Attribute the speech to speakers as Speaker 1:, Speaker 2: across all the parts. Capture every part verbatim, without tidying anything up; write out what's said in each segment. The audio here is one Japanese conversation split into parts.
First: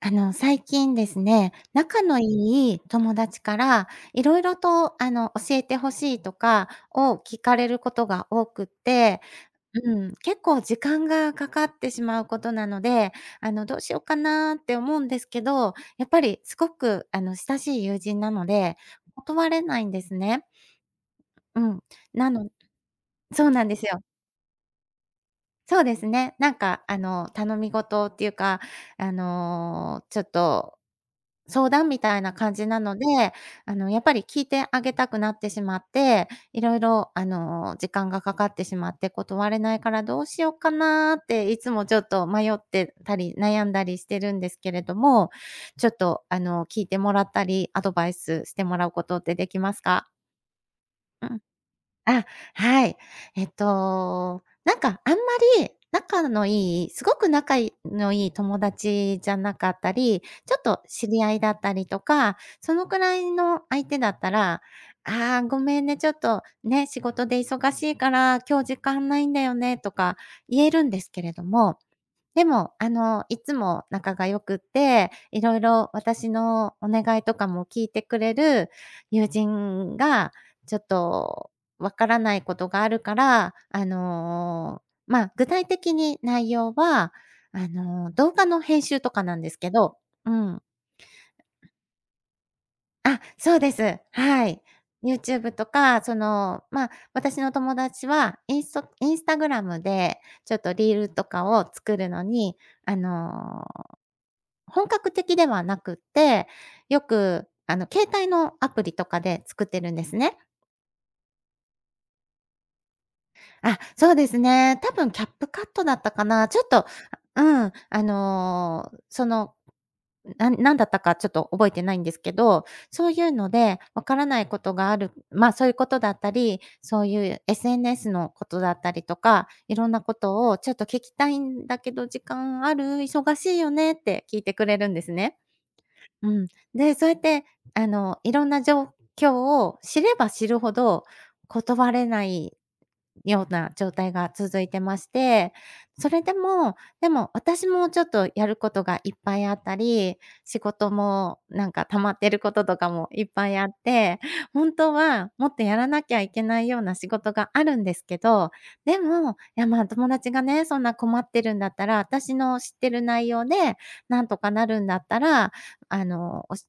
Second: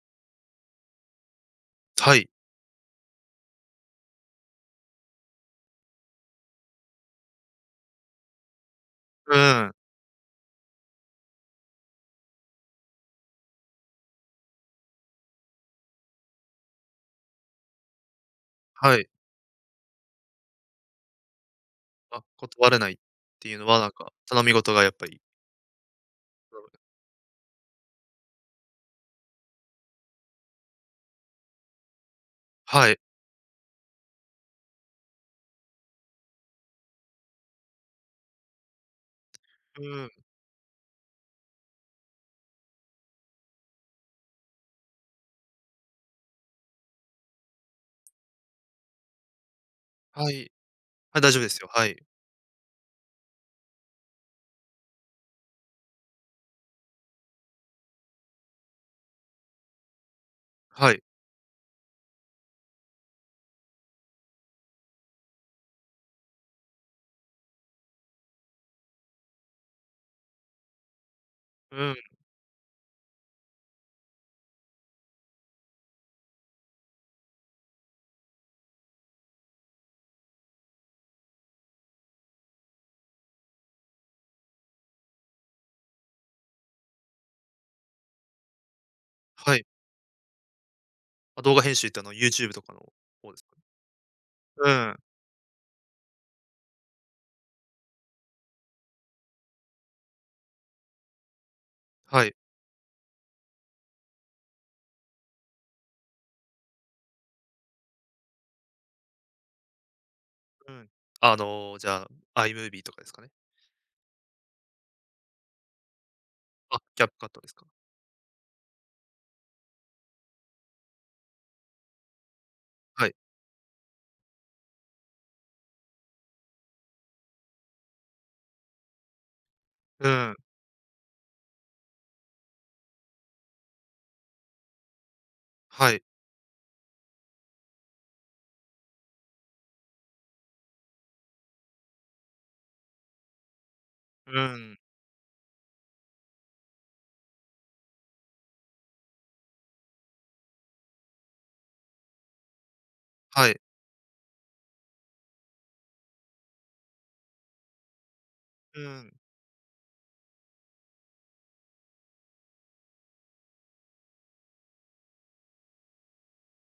Speaker 1: あの、最近ですね、仲
Speaker 2: は
Speaker 1: のい
Speaker 2: い。
Speaker 1: い友達からいろいろと、あの、教えてほしいとかを聞かれることが多くって、
Speaker 2: うん。
Speaker 1: うん、結構時間がかかってしまうことなので、あの、どうしようかなって思うんですけど、やっぱりすごく、あの、親しい友人なので、
Speaker 2: はい。
Speaker 1: 断れないんですね。うん。
Speaker 2: あ、
Speaker 1: なの
Speaker 2: 断れないっ
Speaker 1: そ
Speaker 2: て
Speaker 1: う
Speaker 2: いう
Speaker 1: な
Speaker 2: の
Speaker 1: んで
Speaker 2: は、
Speaker 1: す
Speaker 2: なん
Speaker 1: よ。
Speaker 2: か、頼み事がやっぱり。
Speaker 1: そうですね。なんか、あの、頼み事っていうか、あの、ちょっと相談みたいな感じな
Speaker 2: は
Speaker 1: の
Speaker 2: い。
Speaker 1: で、あの、やっぱり聞いてあげたくなってしまって、いろいろ、あの、時間がかかってしまって断れない
Speaker 2: う
Speaker 1: から
Speaker 2: ん。
Speaker 1: どうしようかなっていつもちょっと迷ってたり、悩んだりしてるんですけれども、ちょっと、あの、聞いてもらったり、アドバイスしてもらうことってできますか？
Speaker 2: はい。はい、
Speaker 1: う
Speaker 2: 大丈
Speaker 1: ん。
Speaker 2: 夫ですよ。はい。
Speaker 1: あ、はい。えっと、なんかあんまり仲のいいすごく仲のいい友達じゃなかったり、ちょっと
Speaker 2: はい。
Speaker 1: 知り合いだったりとか、そのくらいの相手だったら、「ああ、ごめんね、ちょっとね、仕事で忙しいから今日時間ないんだよね」とか言えるんですけれども、
Speaker 2: うん。
Speaker 1: でも、あの、いつも仲が良くって、いろいろ私のお願いとかも聞いてくれる友人が、ちょっとわからないことがあるから、あの、まあ、具体的に内容は、あの、動画の編集とかなんで
Speaker 2: は
Speaker 1: す
Speaker 2: い。
Speaker 1: けど、うん。
Speaker 2: あ、動画編集ってあの YouTube とかの
Speaker 1: あ、
Speaker 2: 方です
Speaker 1: そ
Speaker 2: かね？
Speaker 1: うです。はい。
Speaker 2: うん。
Speaker 1: YouTube とか、その、まあ、私の友達はインスト i n s t a g でちょっとリールとかを作るの
Speaker 2: はい。
Speaker 1: に、あの本格的ではなくって、よく、あの、携帯のアプリとかで作ってるんですね。
Speaker 2: うん。あの、じゃあ、iMovie とかですかね？
Speaker 1: あ、そうですね。多分キャップカットだったかな。ちょっ
Speaker 2: あ、
Speaker 1: と、
Speaker 2: キャップカット
Speaker 1: う
Speaker 2: ですか？
Speaker 1: ん、あの、その、なんなんだったかちょっと覚えてないんですけど、
Speaker 2: は
Speaker 1: そう
Speaker 2: い。
Speaker 1: いうのでわからないことがある、ま、そういうことだったり、そういう エスエヌエス のことだったりとか、いろんな
Speaker 2: う
Speaker 1: こ
Speaker 2: ん。
Speaker 1: とをちょっと聞きたいんだけど時間ある？忙しいよねって聞いてくれるんですね。
Speaker 2: はい。
Speaker 1: うん。で、そうやって、あの、いろんな状況を知れば知るほど断れないような状態が
Speaker 2: う
Speaker 1: 続い
Speaker 2: ん。
Speaker 1: てまして、それでも、でも私もちょっとやることがいっぱいあったり、仕事もなんか溜まってることとかもいっ
Speaker 2: は
Speaker 1: ぱい
Speaker 2: い。
Speaker 1: あって、本当はもっとやらなきゃいけないような仕事があるんですけど、
Speaker 2: う
Speaker 1: で
Speaker 2: ん。
Speaker 1: も、いやまあ友達がね、そんな困ってるんだったら、私の知ってる内容でなんとかなるんだったら、あの、おし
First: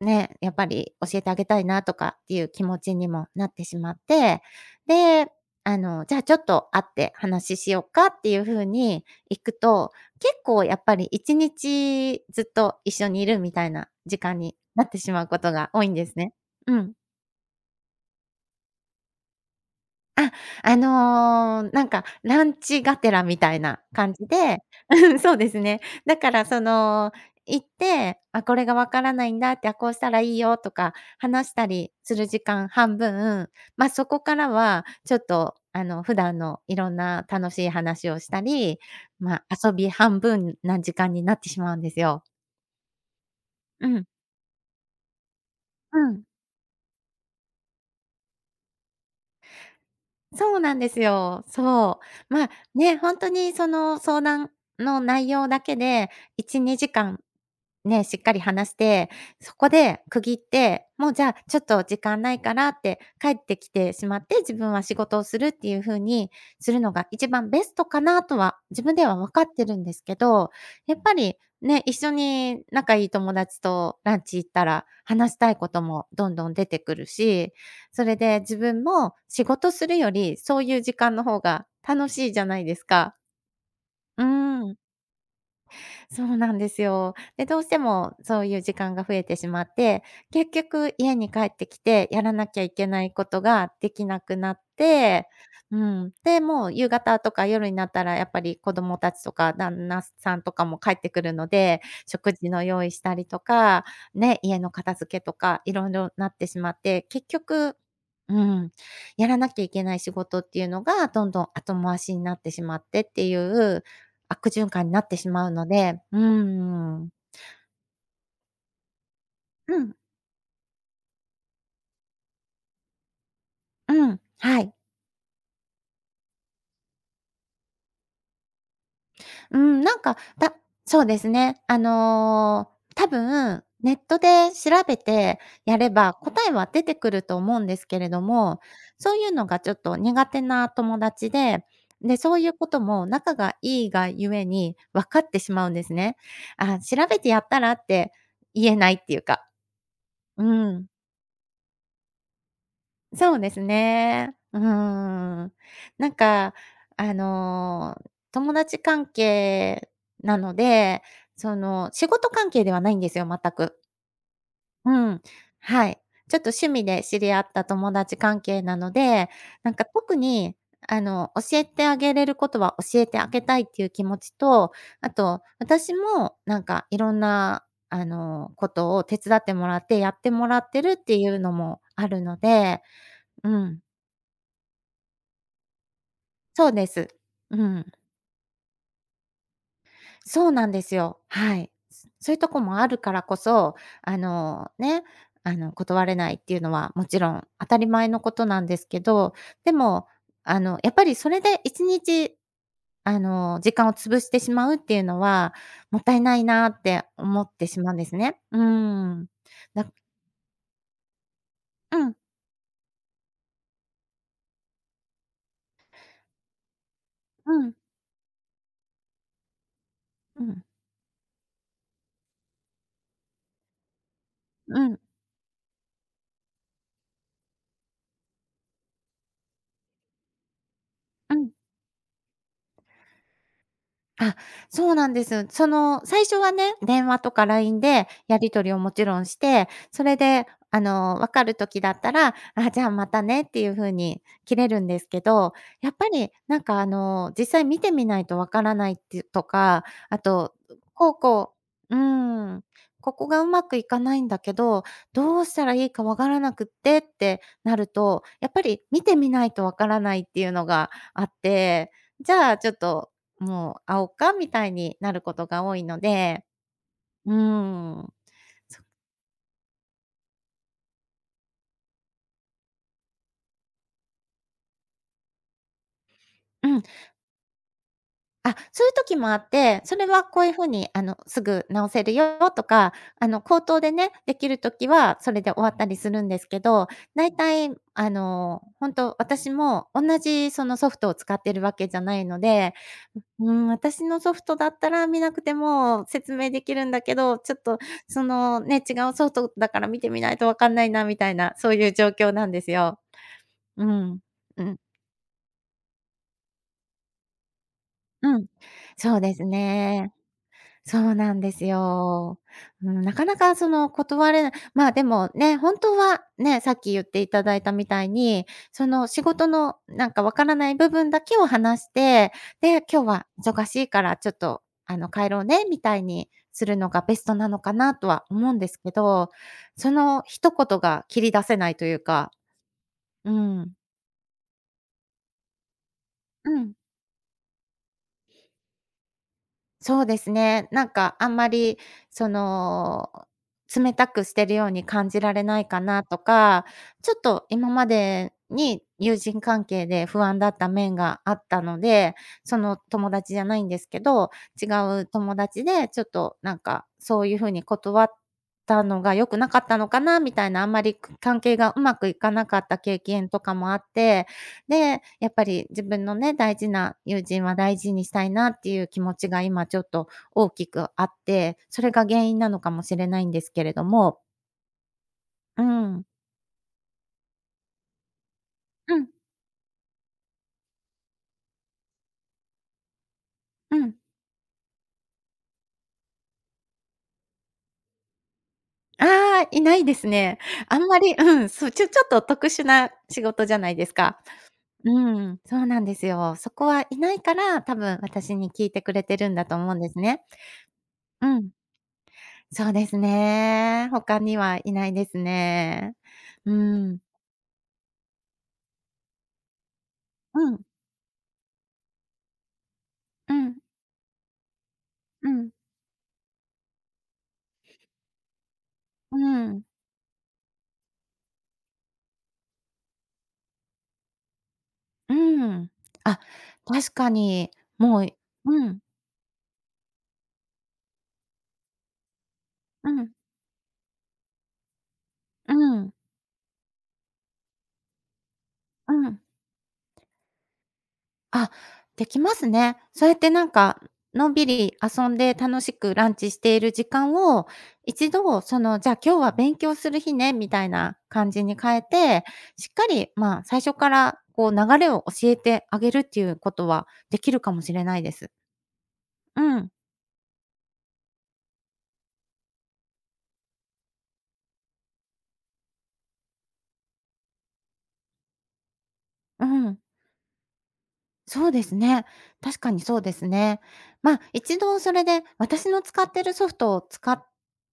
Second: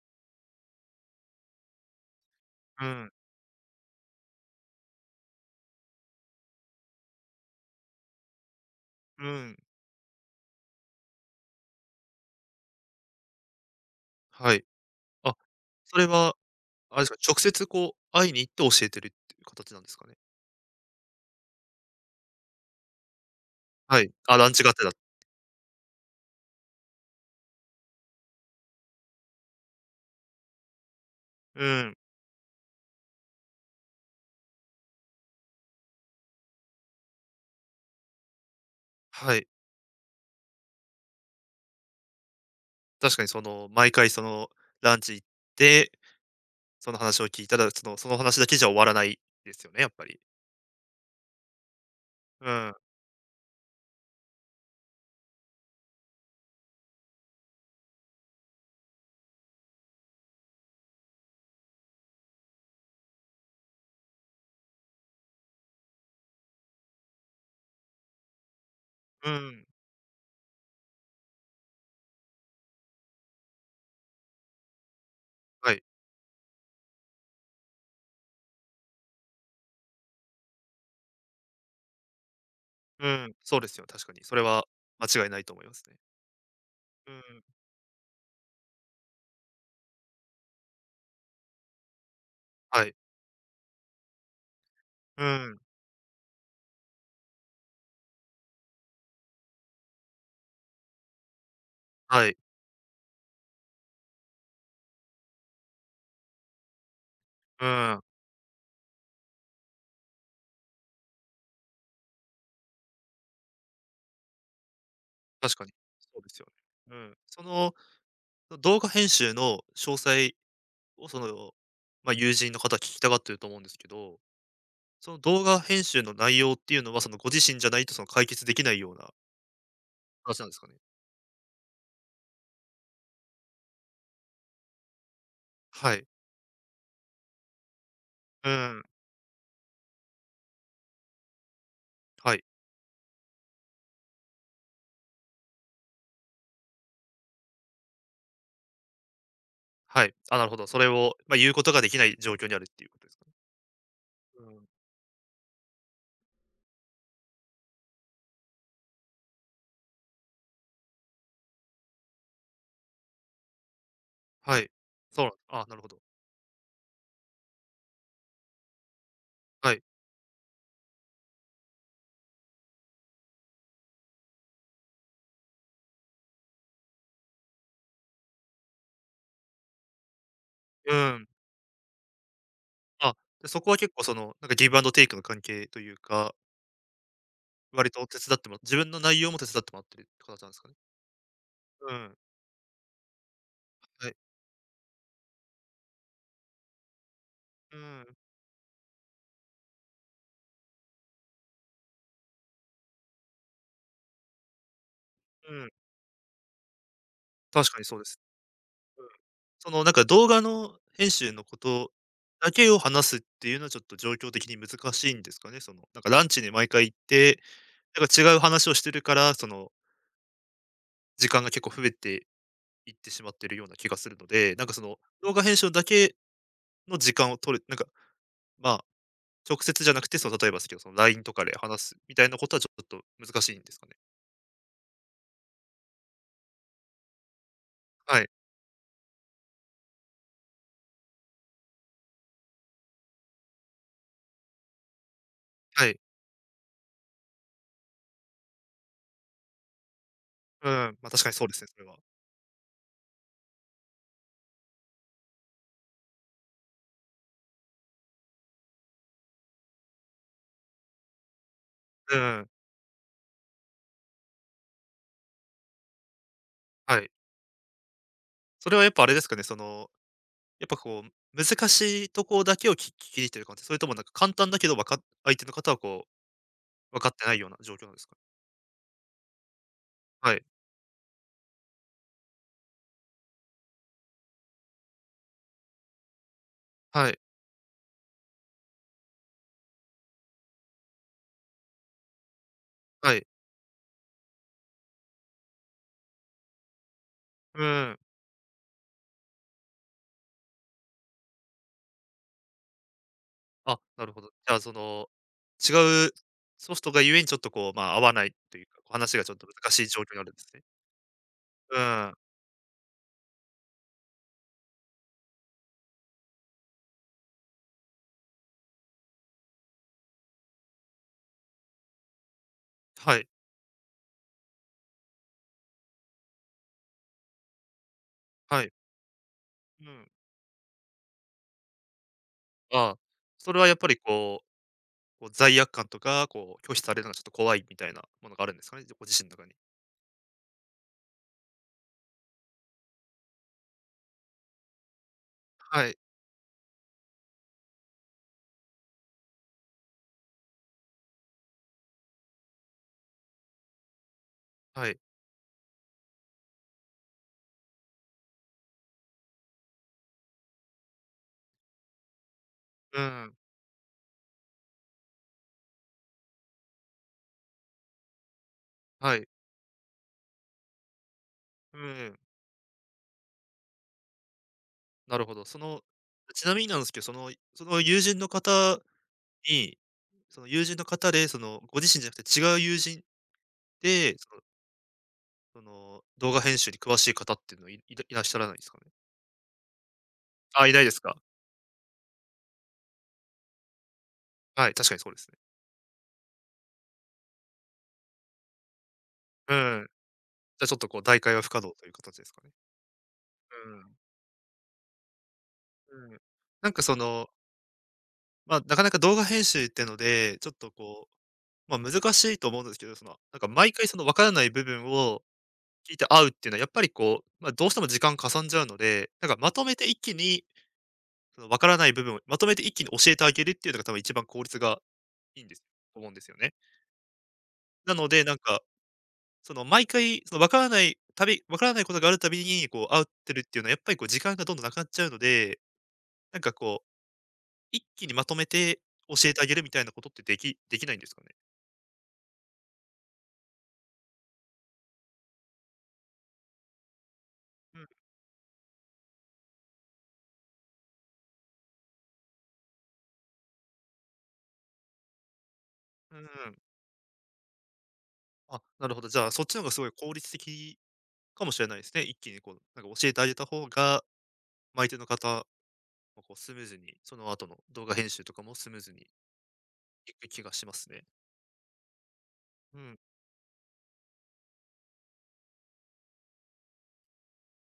Speaker 1: ね、やっぱり教えてあげたいなとかっていう気持
Speaker 2: う
Speaker 1: ちに
Speaker 2: ん。
Speaker 1: もなってしまって、で、あの、じゃあちょっと会って話ししようかっていう風に
Speaker 2: う
Speaker 1: 行く
Speaker 2: ん。
Speaker 1: と、結構やっぱりいちにちずっと一緒にいるみたいな時間
Speaker 2: は
Speaker 1: に
Speaker 2: い。
Speaker 1: なってしまう
Speaker 2: あ、
Speaker 1: ことが多いん
Speaker 2: そ
Speaker 1: で
Speaker 2: れ
Speaker 1: す
Speaker 2: は、
Speaker 1: ね。うん。
Speaker 2: あれですか、直接こう、会いに行って教えてるっていう形なんですかね？
Speaker 1: あ、あの、なんかランチがてらみたいな
Speaker 2: はい。
Speaker 1: 感じ
Speaker 2: あ、ラン
Speaker 1: で、
Speaker 2: チがてだ、
Speaker 1: うん、そうですね。だからその、行って、あ、これがわからないんだって、あ、こうしたらいいよとか話し
Speaker 2: う
Speaker 1: たり
Speaker 2: ん。
Speaker 1: する時間半分、ま、そこからはちょっとあの、普段のいろんな楽しい話をしたり、
Speaker 2: は
Speaker 1: ま、
Speaker 2: い。
Speaker 1: 遊び半分な時間になってしまうんですよ。
Speaker 2: 確かにその、
Speaker 1: う
Speaker 2: 毎
Speaker 1: ん、
Speaker 2: 回その、ランチ行って、
Speaker 1: うん。
Speaker 2: その話を聞いたら、そのその話だけじゃ終わらないですよね、やっぱり。
Speaker 1: そうなんですよ。そう。ま
Speaker 2: う
Speaker 1: あ、
Speaker 2: ん。
Speaker 1: ね、本当にその相談の内容だけでいち、にじかん、にじかんね、しっかり話して、そこで区切って、もうじゃあちょっと時間ないからって帰ってきてしまって、自分は仕事をするっていう風にするのが一番ベストかなとは自分では
Speaker 2: う
Speaker 1: 分かって
Speaker 2: ん。
Speaker 1: るんですけど、やっぱりね、一緒に仲いい友達とランチ行ったら話したいこ
Speaker 2: は
Speaker 1: と
Speaker 2: い。
Speaker 1: もどんどん出てくるし、それで自分も仕事するより、そういう時間の方が楽しいじゃないです
Speaker 2: う
Speaker 1: か。
Speaker 2: ん。そうですよ、確かに。
Speaker 1: うー
Speaker 2: それは
Speaker 1: ん。
Speaker 2: 間違いないと思いますね。
Speaker 1: そうなんです
Speaker 2: う
Speaker 1: よ。
Speaker 2: ん。
Speaker 1: で、どうしてもそういう時間が増えてしまって、結局家に帰ってきてやらなきゃい
Speaker 2: は
Speaker 1: け
Speaker 2: い。
Speaker 1: ないことができなくなっ
Speaker 2: う
Speaker 1: て、
Speaker 2: ん。
Speaker 1: うん。で、もう夕方とか夜になったらやっぱり子供たちとか旦那さんとかも帰ってくるので、
Speaker 2: は
Speaker 1: 食
Speaker 2: い。
Speaker 1: 事の用意したりとか、ね、家の片付けとかいろいろなってしまって、結
Speaker 2: う
Speaker 1: 局、
Speaker 2: ん。
Speaker 1: うん、やらなきゃいけない仕事っていうのがどんどん後回しになってしまってっていう悪循環になってしまう
Speaker 2: 確か
Speaker 1: の
Speaker 2: に。
Speaker 1: で、
Speaker 2: そ
Speaker 1: うー
Speaker 2: うですよね。う
Speaker 1: ん。
Speaker 2: ん。その、動画編集の
Speaker 1: うん、
Speaker 2: 詳細を、その、まあ、友人の方は聞きたがってると思うんですけ
Speaker 1: う
Speaker 2: ど、
Speaker 1: ん、はい。
Speaker 2: その動画編集の内容っていうのは、その、ご自身じゃないと、その、解決できないような
Speaker 1: うん、なんか、
Speaker 2: 話なんで
Speaker 1: た
Speaker 2: すかね？
Speaker 1: そうですね。あの、多分、ネットで調べてやれ
Speaker 2: はい。
Speaker 1: ば、答えは出てくると思うんですけれど
Speaker 2: う
Speaker 1: も、
Speaker 2: ん。
Speaker 1: そういうのがちょっと苦手な友達で、で、
Speaker 2: は
Speaker 1: そう
Speaker 2: い。
Speaker 1: いうことも仲がいいがゆえに分かってしまうんですね。あ、調べてやったらって言えないっていうか。
Speaker 2: はい。あ、
Speaker 1: う
Speaker 2: なるほど。それ
Speaker 1: ん、
Speaker 2: を、まあ、言うことができない状況にあるっていうことですかね。
Speaker 1: そうですね。
Speaker 2: う
Speaker 1: うー
Speaker 2: ん。
Speaker 1: ん。なんか、あの、友達関係なので、その、仕事関係ではないんですよ、全く。
Speaker 2: はい。
Speaker 1: うん。
Speaker 2: そうなんあ、なるほ
Speaker 1: はい。
Speaker 2: ど。
Speaker 1: ちょっと趣味で知り合った友達関係なので、な
Speaker 2: は
Speaker 1: ん
Speaker 2: い。
Speaker 1: か特に、あの、教えてあげれることは教えてあげたいっていう気持ちと、あと、私もなんかいろんな、あの、ことを手伝ってもらって、やってもらってる
Speaker 2: う
Speaker 1: ってい
Speaker 2: ん。
Speaker 1: うのもあるので、
Speaker 2: あ、で、
Speaker 1: う
Speaker 2: そこは
Speaker 1: ん。
Speaker 2: 結構その、なんかギブアンドテイクの関係というか、
Speaker 1: そうです。うん。
Speaker 2: 割と手伝ってもら自分の内容も手伝ってもらってるって形な
Speaker 1: そ
Speaker 2: ん
Speaker 1: う
Speaker 2: です
Speaker 1: な
Speaker 2: か
Speaker 1: ん
Speaker 2: ね。
Speaker 1: ですよ。はい。
Speaker 2: う
Speaker 1: そ
Speaker 2: ん。
Speaker 1: そういうとこもあるからこそ、
Speaker 2: はい。
Speaker 1: あの、ね、あの、断れないっていうのはもちろん当
Speaker 2: う
Speaker 1: たり前
Speaker 2: ん、
Speaker 1: のことなんですけど、でも、あの、やっぱりそれでいちにち、あの、時間を潰してしまうっていうの
Speaker 2: う
Speaker 1: は、
Speaker 2: ん。
Speaker 1: もったいないなって思って
Speaker 2: 確か
Speaker 1: し
Speaker 2: に
Speaker 1: まう
Speaker 2: そう
Speaker 1: ん
Speaker 2: で
Speaker 1: です
Speaker 2: す。
Speaker 1: ね。う
Speaker 2: うん。
Speaker 1: ん。
Speaker 2: その
Speaker 1: だ
Speaker 2: なんか動画の編集のことだけを話すっていうのはちょっと状況的に難しいんですかね？その、なんかランチに毎回行って、
Speaker 1: うん、
Speaker 2: なんか違う話をしてるから、その、
Speaker 1: うん、
Speaker 2: 時間が結構増えて行ってしまっているような気がするので、なんか
Speaker 1: う
Speaker 2: そ
Speaker 1: ん、う
Speaker 2: の
Speaker 1: ん、
Speaker 2: 動画編集だけの時間を取る、なんか、まあ、直接じゃなくて、その例えばですけど、その ライン と
Speaker 1: う
Speaker 2: か
Speaker 1: ん。
Speaker 2: で話すみたいなことはちょっと難しいんですかね。
Speaker 1: あ、そうなんです。その、最初はね、電話とか ライン で
Speaker 2: はい、
Speaker 1: やり取りをもちろんして、それで、あの、分かる時だったら、「あ、じゃあまたね」っていう風に切れるんですけど、
Speaker 2: は
Speaker 1: やっ
Speaker 2: い。
Speaker 1: ぱり、なんか、あの、実際見てみないと分からないっていうとか、あと、
Speaker 2: うん、ま、
Speaker 1: こう
Speaker 2: 確かにそうで
Speaker 1: こ
Speaker 2: すね、それ
Speaker 1: う
Speaker 2: は。
Speaker 1: うーん、ここがうまくいかないんだけど、どうしたらいいか分からなくってってなると、やっぱり見てみないと分からないっていうのがあって、
Speaker 2: う
Speaker 1: じ
Speaker 2: ん、
Speaker 1: ゃあちょっともう、あおうかみたいになることが多いので、
Speaker 2: はい。
Speaker 1: うーん。
Speaker 2: それ
Speaker 1: そ
Speaker 2: はやっぱあれですかね、その、やっぱこう難しいとこだけをき聞き入ってる感じ、それともなんか簡単だけどわか相手の方はこ
Speaker 1: うん。
Speaker 2: う、分かってないような状況なんですか？
Speaker 1: あ、そういう時もあって、それは
Speaker 2: は
Speaker 1: こ
Speaker 2: い、
Speaker 1: ういう風に、あの、すぐ直せるよとか、あの、口頭でね、できる時はそれで終わったりするんですけど、
Speaker 2: はい、
Speaker 1: 大体、あの、ほんと私もおんなじそのソフトを使ってるわけじゃないので、
Speaker 2: はい。
Speaker 1: うーん、私のソフトだったら見なくても説明できるんだけど、ちょっ
Speaker 2: う
Speaker 1: と、
Speaker 2: ん。
Speaker 1: そのね、違うソフトだから見てみないとわかんないなみたいな、そういう状況なんですよ。
Speaker 2: あ、
Speaker 1: う
Speaker 2: なるほ
Speaker 1: ん。
Speaker 2: ど。じゃあ、
Speaker 1: う
Speaker 2: そ
Speaker 1: ん。
Speaker 2: の、違うソフトがゆえにちょっとこう、まあ、合わない
Speaker 1: うん。
Speaker 2: というか、話
Speaker 1: そう
Speaker 2: がちょ
Speaker 1: で
Speaker 2: っ
Speaker 1: す
Speaker 2: と難しい状況
Speaker 1: ね。
Speaker 2: になるんですね。
Speaker 1: そうなんです
Speaker 2: うん。
Speaker 1: よ。うん、なかなかその断れない。まあ、でもね、本当はね、さっき言っていただいたみたいに、その仕事のなんかわからない部分だけを話して、で、今日
Speaker 2: は
Speaker 1: は
Speaker 2: い、
Speaker 1: 忙しいからちょっとあの帰ろうねみたいにするのがベストなのかなとは思うん
Speaker 2: は
Speaker 1: で
Speaker 2: い。
Speaker 1: すけど、
Speaker 2: う
Speaker 1: そ
Speaker 2: ん。
Speaker 1: の一言が切り出せないというか、
Speaker 2: ああ、
Speaker 1: う
Speaker 2: それは
Speaker 1: ん。
Speaker 2: やっぱりこう、こう、罪悪感とか、
Speaker 1: う
Speaker 2: こう拒
Speaker 1: ん。
Speaker 2: 否されるのがちょっと怖いみたいなものがあるんですかね、ご自身の中に。
Speaker 1: そうですね。なんかあんまりその、冷たくしてるように感じられないか
Speaker 2: はい、
Speaker 1: なとか、ちょっと今までに友人関係で不安だった面があったので、その友達じゃないんですけど、違
Speaker 2: はい。
Speaker 1: う友達でちょっとなんかそういう風に断ったのが良くなかったのかなみたいな、あんまり関係がうまくいかなかった経
Speaker 2: う
Speaker 1: 験
Speaker 2: ん、
Speaker 1: とかもあって、で、やっぱり自分のね、大事な友人は大事にしたいなっていう気
Speaker 2: は
Speaker 1: 持
Speaker 2: い。
Speaker 1: ちが今ちょっと大きくあって、
Speaker 2: う
Speaker 1: それが
Speaker 2: ん、
Speaker 1: 原因なのかもしれないんですけれども。
Speaker 2: なるほど。そ
Speaker 1: う
Speaker 2: の、
Speaker 1: ん。
Speaker 2: ちなみになんですけど、そのその友人の方
Speaker 1: うん、
Speaker 2: に、その友人の方で、そのご自身じゃなくて違う友人
Speaker 1: うん。
Speaker 2: でその、動画編集に詳しい方っていうのはいいらいらっしゃらないですかね？
Speaker 1: ああ、いないですね。
Speaker 2: あ、い
Speaker 1: あ
Speaker 2: ない
Speaker 1: ん
Speaker 2: で
Speaker 1: ま
Speaker 2: す
Speaker 1: り、
Speaker 2: か。
Speaker 1: うん、そう、ちょちょっと特殊な仕事じゃないですか。
Speaker 2: はい、確かに
Speaker 1: う
Speaker 2: そうですね。
Speaker 1: ん、そうなんですよ。そこはいないから、多分私に聞いてくれてるんだ
Speaker 2: う
Speaker 1: と思うん
Speaker 2: ん。
Speaker 1: ですね。
Speaker 2: じゃ、ちょっとこう代
Speaker 1: う
Speaker 2: 替は不
Speaker 1: ん。
Speaker 2: 可能という形ですかね。
Speaker 1: そうですね。他にはいないですね。
Speaker 2: うん、うん。
Speaker 1: う
Speaker 2: なんかそ
Speaker 1: ん。
Speaker 2: の、まあ、なかなか動画編集ってので、ち
Speaker 1: う
Speaker 2: ょっ
Speaker 1: ん、
Speaker 2: とこう、まあ、難しいと思うんですけど、その、
Speaker 1: う
Speaker 2: なんか
Speaker 1: ん、
Speaker 2: 毎回その分からない部分を
Speaker 1: うん。
Speaker 2: 聞いて会うっていうのはやっぱりこう、まあ、どうしても時間かさんじゃうので、
Speaker 1: う
Speaker 2: なんかま
Speaker 1: ん、
Speaker 2: とめて一気に、その分からない部分をまとめて一気に教えてあげるっていうのが多分一番効率が
Speaker 1: う
Speaker 2: いいんです
Speaker 1: ん。
Speaker 2: 思うん
Speaker 1: あ、
Speaker 2: ですよね。
Speaker 1: 確かに、
Speaker 2: な
Speaker 1: もう。
Speaker 2: ので、なんか
Speaker 1: うん、
Speaker 2: その毎回、そのわからない、たびわからないことがあるたびに、こう、
Speaker 1: う
Speaker 2: 会っ
Speaker 1: ん、
Speaker 2: てるっていうのは、やっぱりこう時間がどんどんなくなっちゃうの
Speaker 1: う
Speaker 2: で、
Speaker 1: ん、
Speaker 2: なんかこう、一気にまとめて
Speaker 1: うん。
Speaker 2: 教えてあげるみたいなことってできできないんですかね？
Speaker 1: あ、できますね。そうやってなんか、のんびり遊んで楽しくランチしている時間を、
Speaker 2: うん、
Speaker 1: 一度その、じゃあ今日は勉強する日ね、みたいな感じに変えて、しっかり、まあ、最初からこう流れを教えてあげるっ
Speaker 2: う
Speaker 1: て
Speaker 2: ん。
Speaker 1: いうことはできるかもしれないです。
Speaker 2: あ、なるほど。じゃあ、そ
Speaker 1: う
Speaker 2: っちの方が
Speaker 1: ん、
Speaker 2: すごい効率的かもしれないですね。一気にこう、なんか教えてあげた方が、相手の方もこうスムーズに、その後の動画編集とかもスムーズに
Speaker 1: うん。
Speaker 2: いく気がしますね。
Speaker 1: そうですね。確か
Speaker 2: う
Speaker 1: にそ
Speaker 2: ん。
Speaker 1: うですね。まあ、一度それで私の使ってるソフトを使っ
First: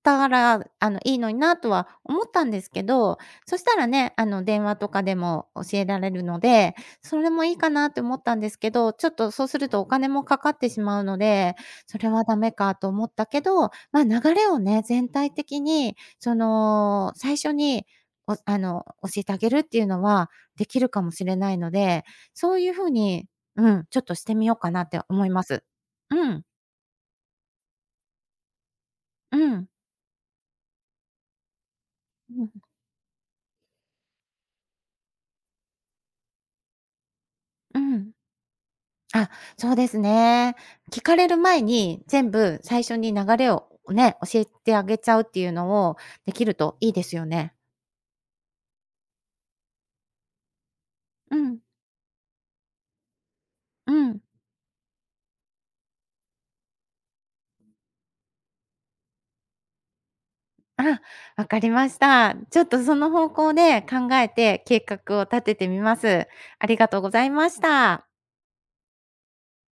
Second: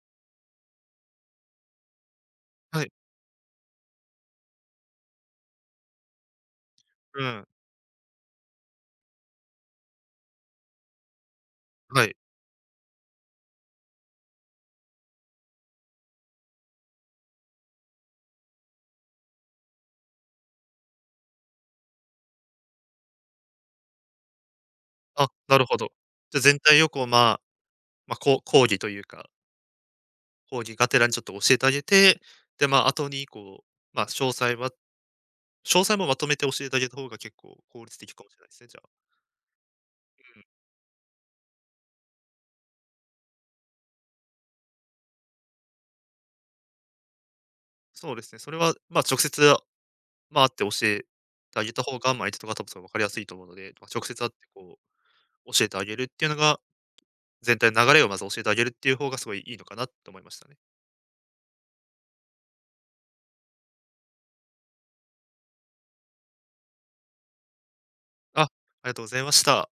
Speaker 1: たら、あの、いいのになとは思ったんですけ
Speaker 2: はい。
Speaker 1: ど、そしたらね、あの、電話とかでも教えられるので、そ
Speaker 2: う
Speaker 1: れも
Speaker 2: ん。
Speaker 1: いいかなって思ったんですけど、ちょっとそうするとお金もかかってしまうので、そ
Speaker 2: は
Speaker 1: れ
Speaker 2: い。
Speaker 1: はダメかと思ったけど、まあ、流れをね、全体的に、その、最初に、おあの、教えてあげるっていうのはできるかもしれないので、そういう風にうん、ちょっとしてみようかなって思
Speaker 2: あ、
Speaker 1: いま
Speaker 2: な
Speaker 1: す。
Speaker 2: るほど。
Speaker 1: う
Speaker 2: じゃ、
Speaker 1: ん、
Speaker 2: 全体をこう、まあ、まあ、こう講義というか
Speaker 1: うん、
Speaker 2: 講義がてらにちょっと教えてあげて、
Speaker 1: うん、
Speaker 2: で、まあ、後にこう、まあ、詳細は詳細もまとめて教えてあげた方が結構
Speaker 1: う
Speaker 2: 効率
Speaker 1: ん。
Speaker 2: 的かもしれないですね、じゃあ。
Speaker 1: あ、そうですね。聞かれる前に全部最初に流れをね、教えてあげちゃうっていうのをできるといいですよね。
Speaker 2: そうですね、それは、まあ、直接、まあ、会って教えて
Speaker 1: うん、
Speaker 2: あげた方が、まあ、相手の方多分それ分かりやすいと思うので、まあ、
Speaker 1: う
Speaker 2: 直接
Speaker 1: ん。
Speaker 2: 会ってこう、教えてあげるっていうのが、全体の流れをまず教えてあげるっていう方がすごいいいのかなと思いましたね。
Speaker 1: あ、わかりました。ちょっとその方向で考えて計画を立ててみます。ありがとうございました。
Speaker 2: あ、ありがとうございました。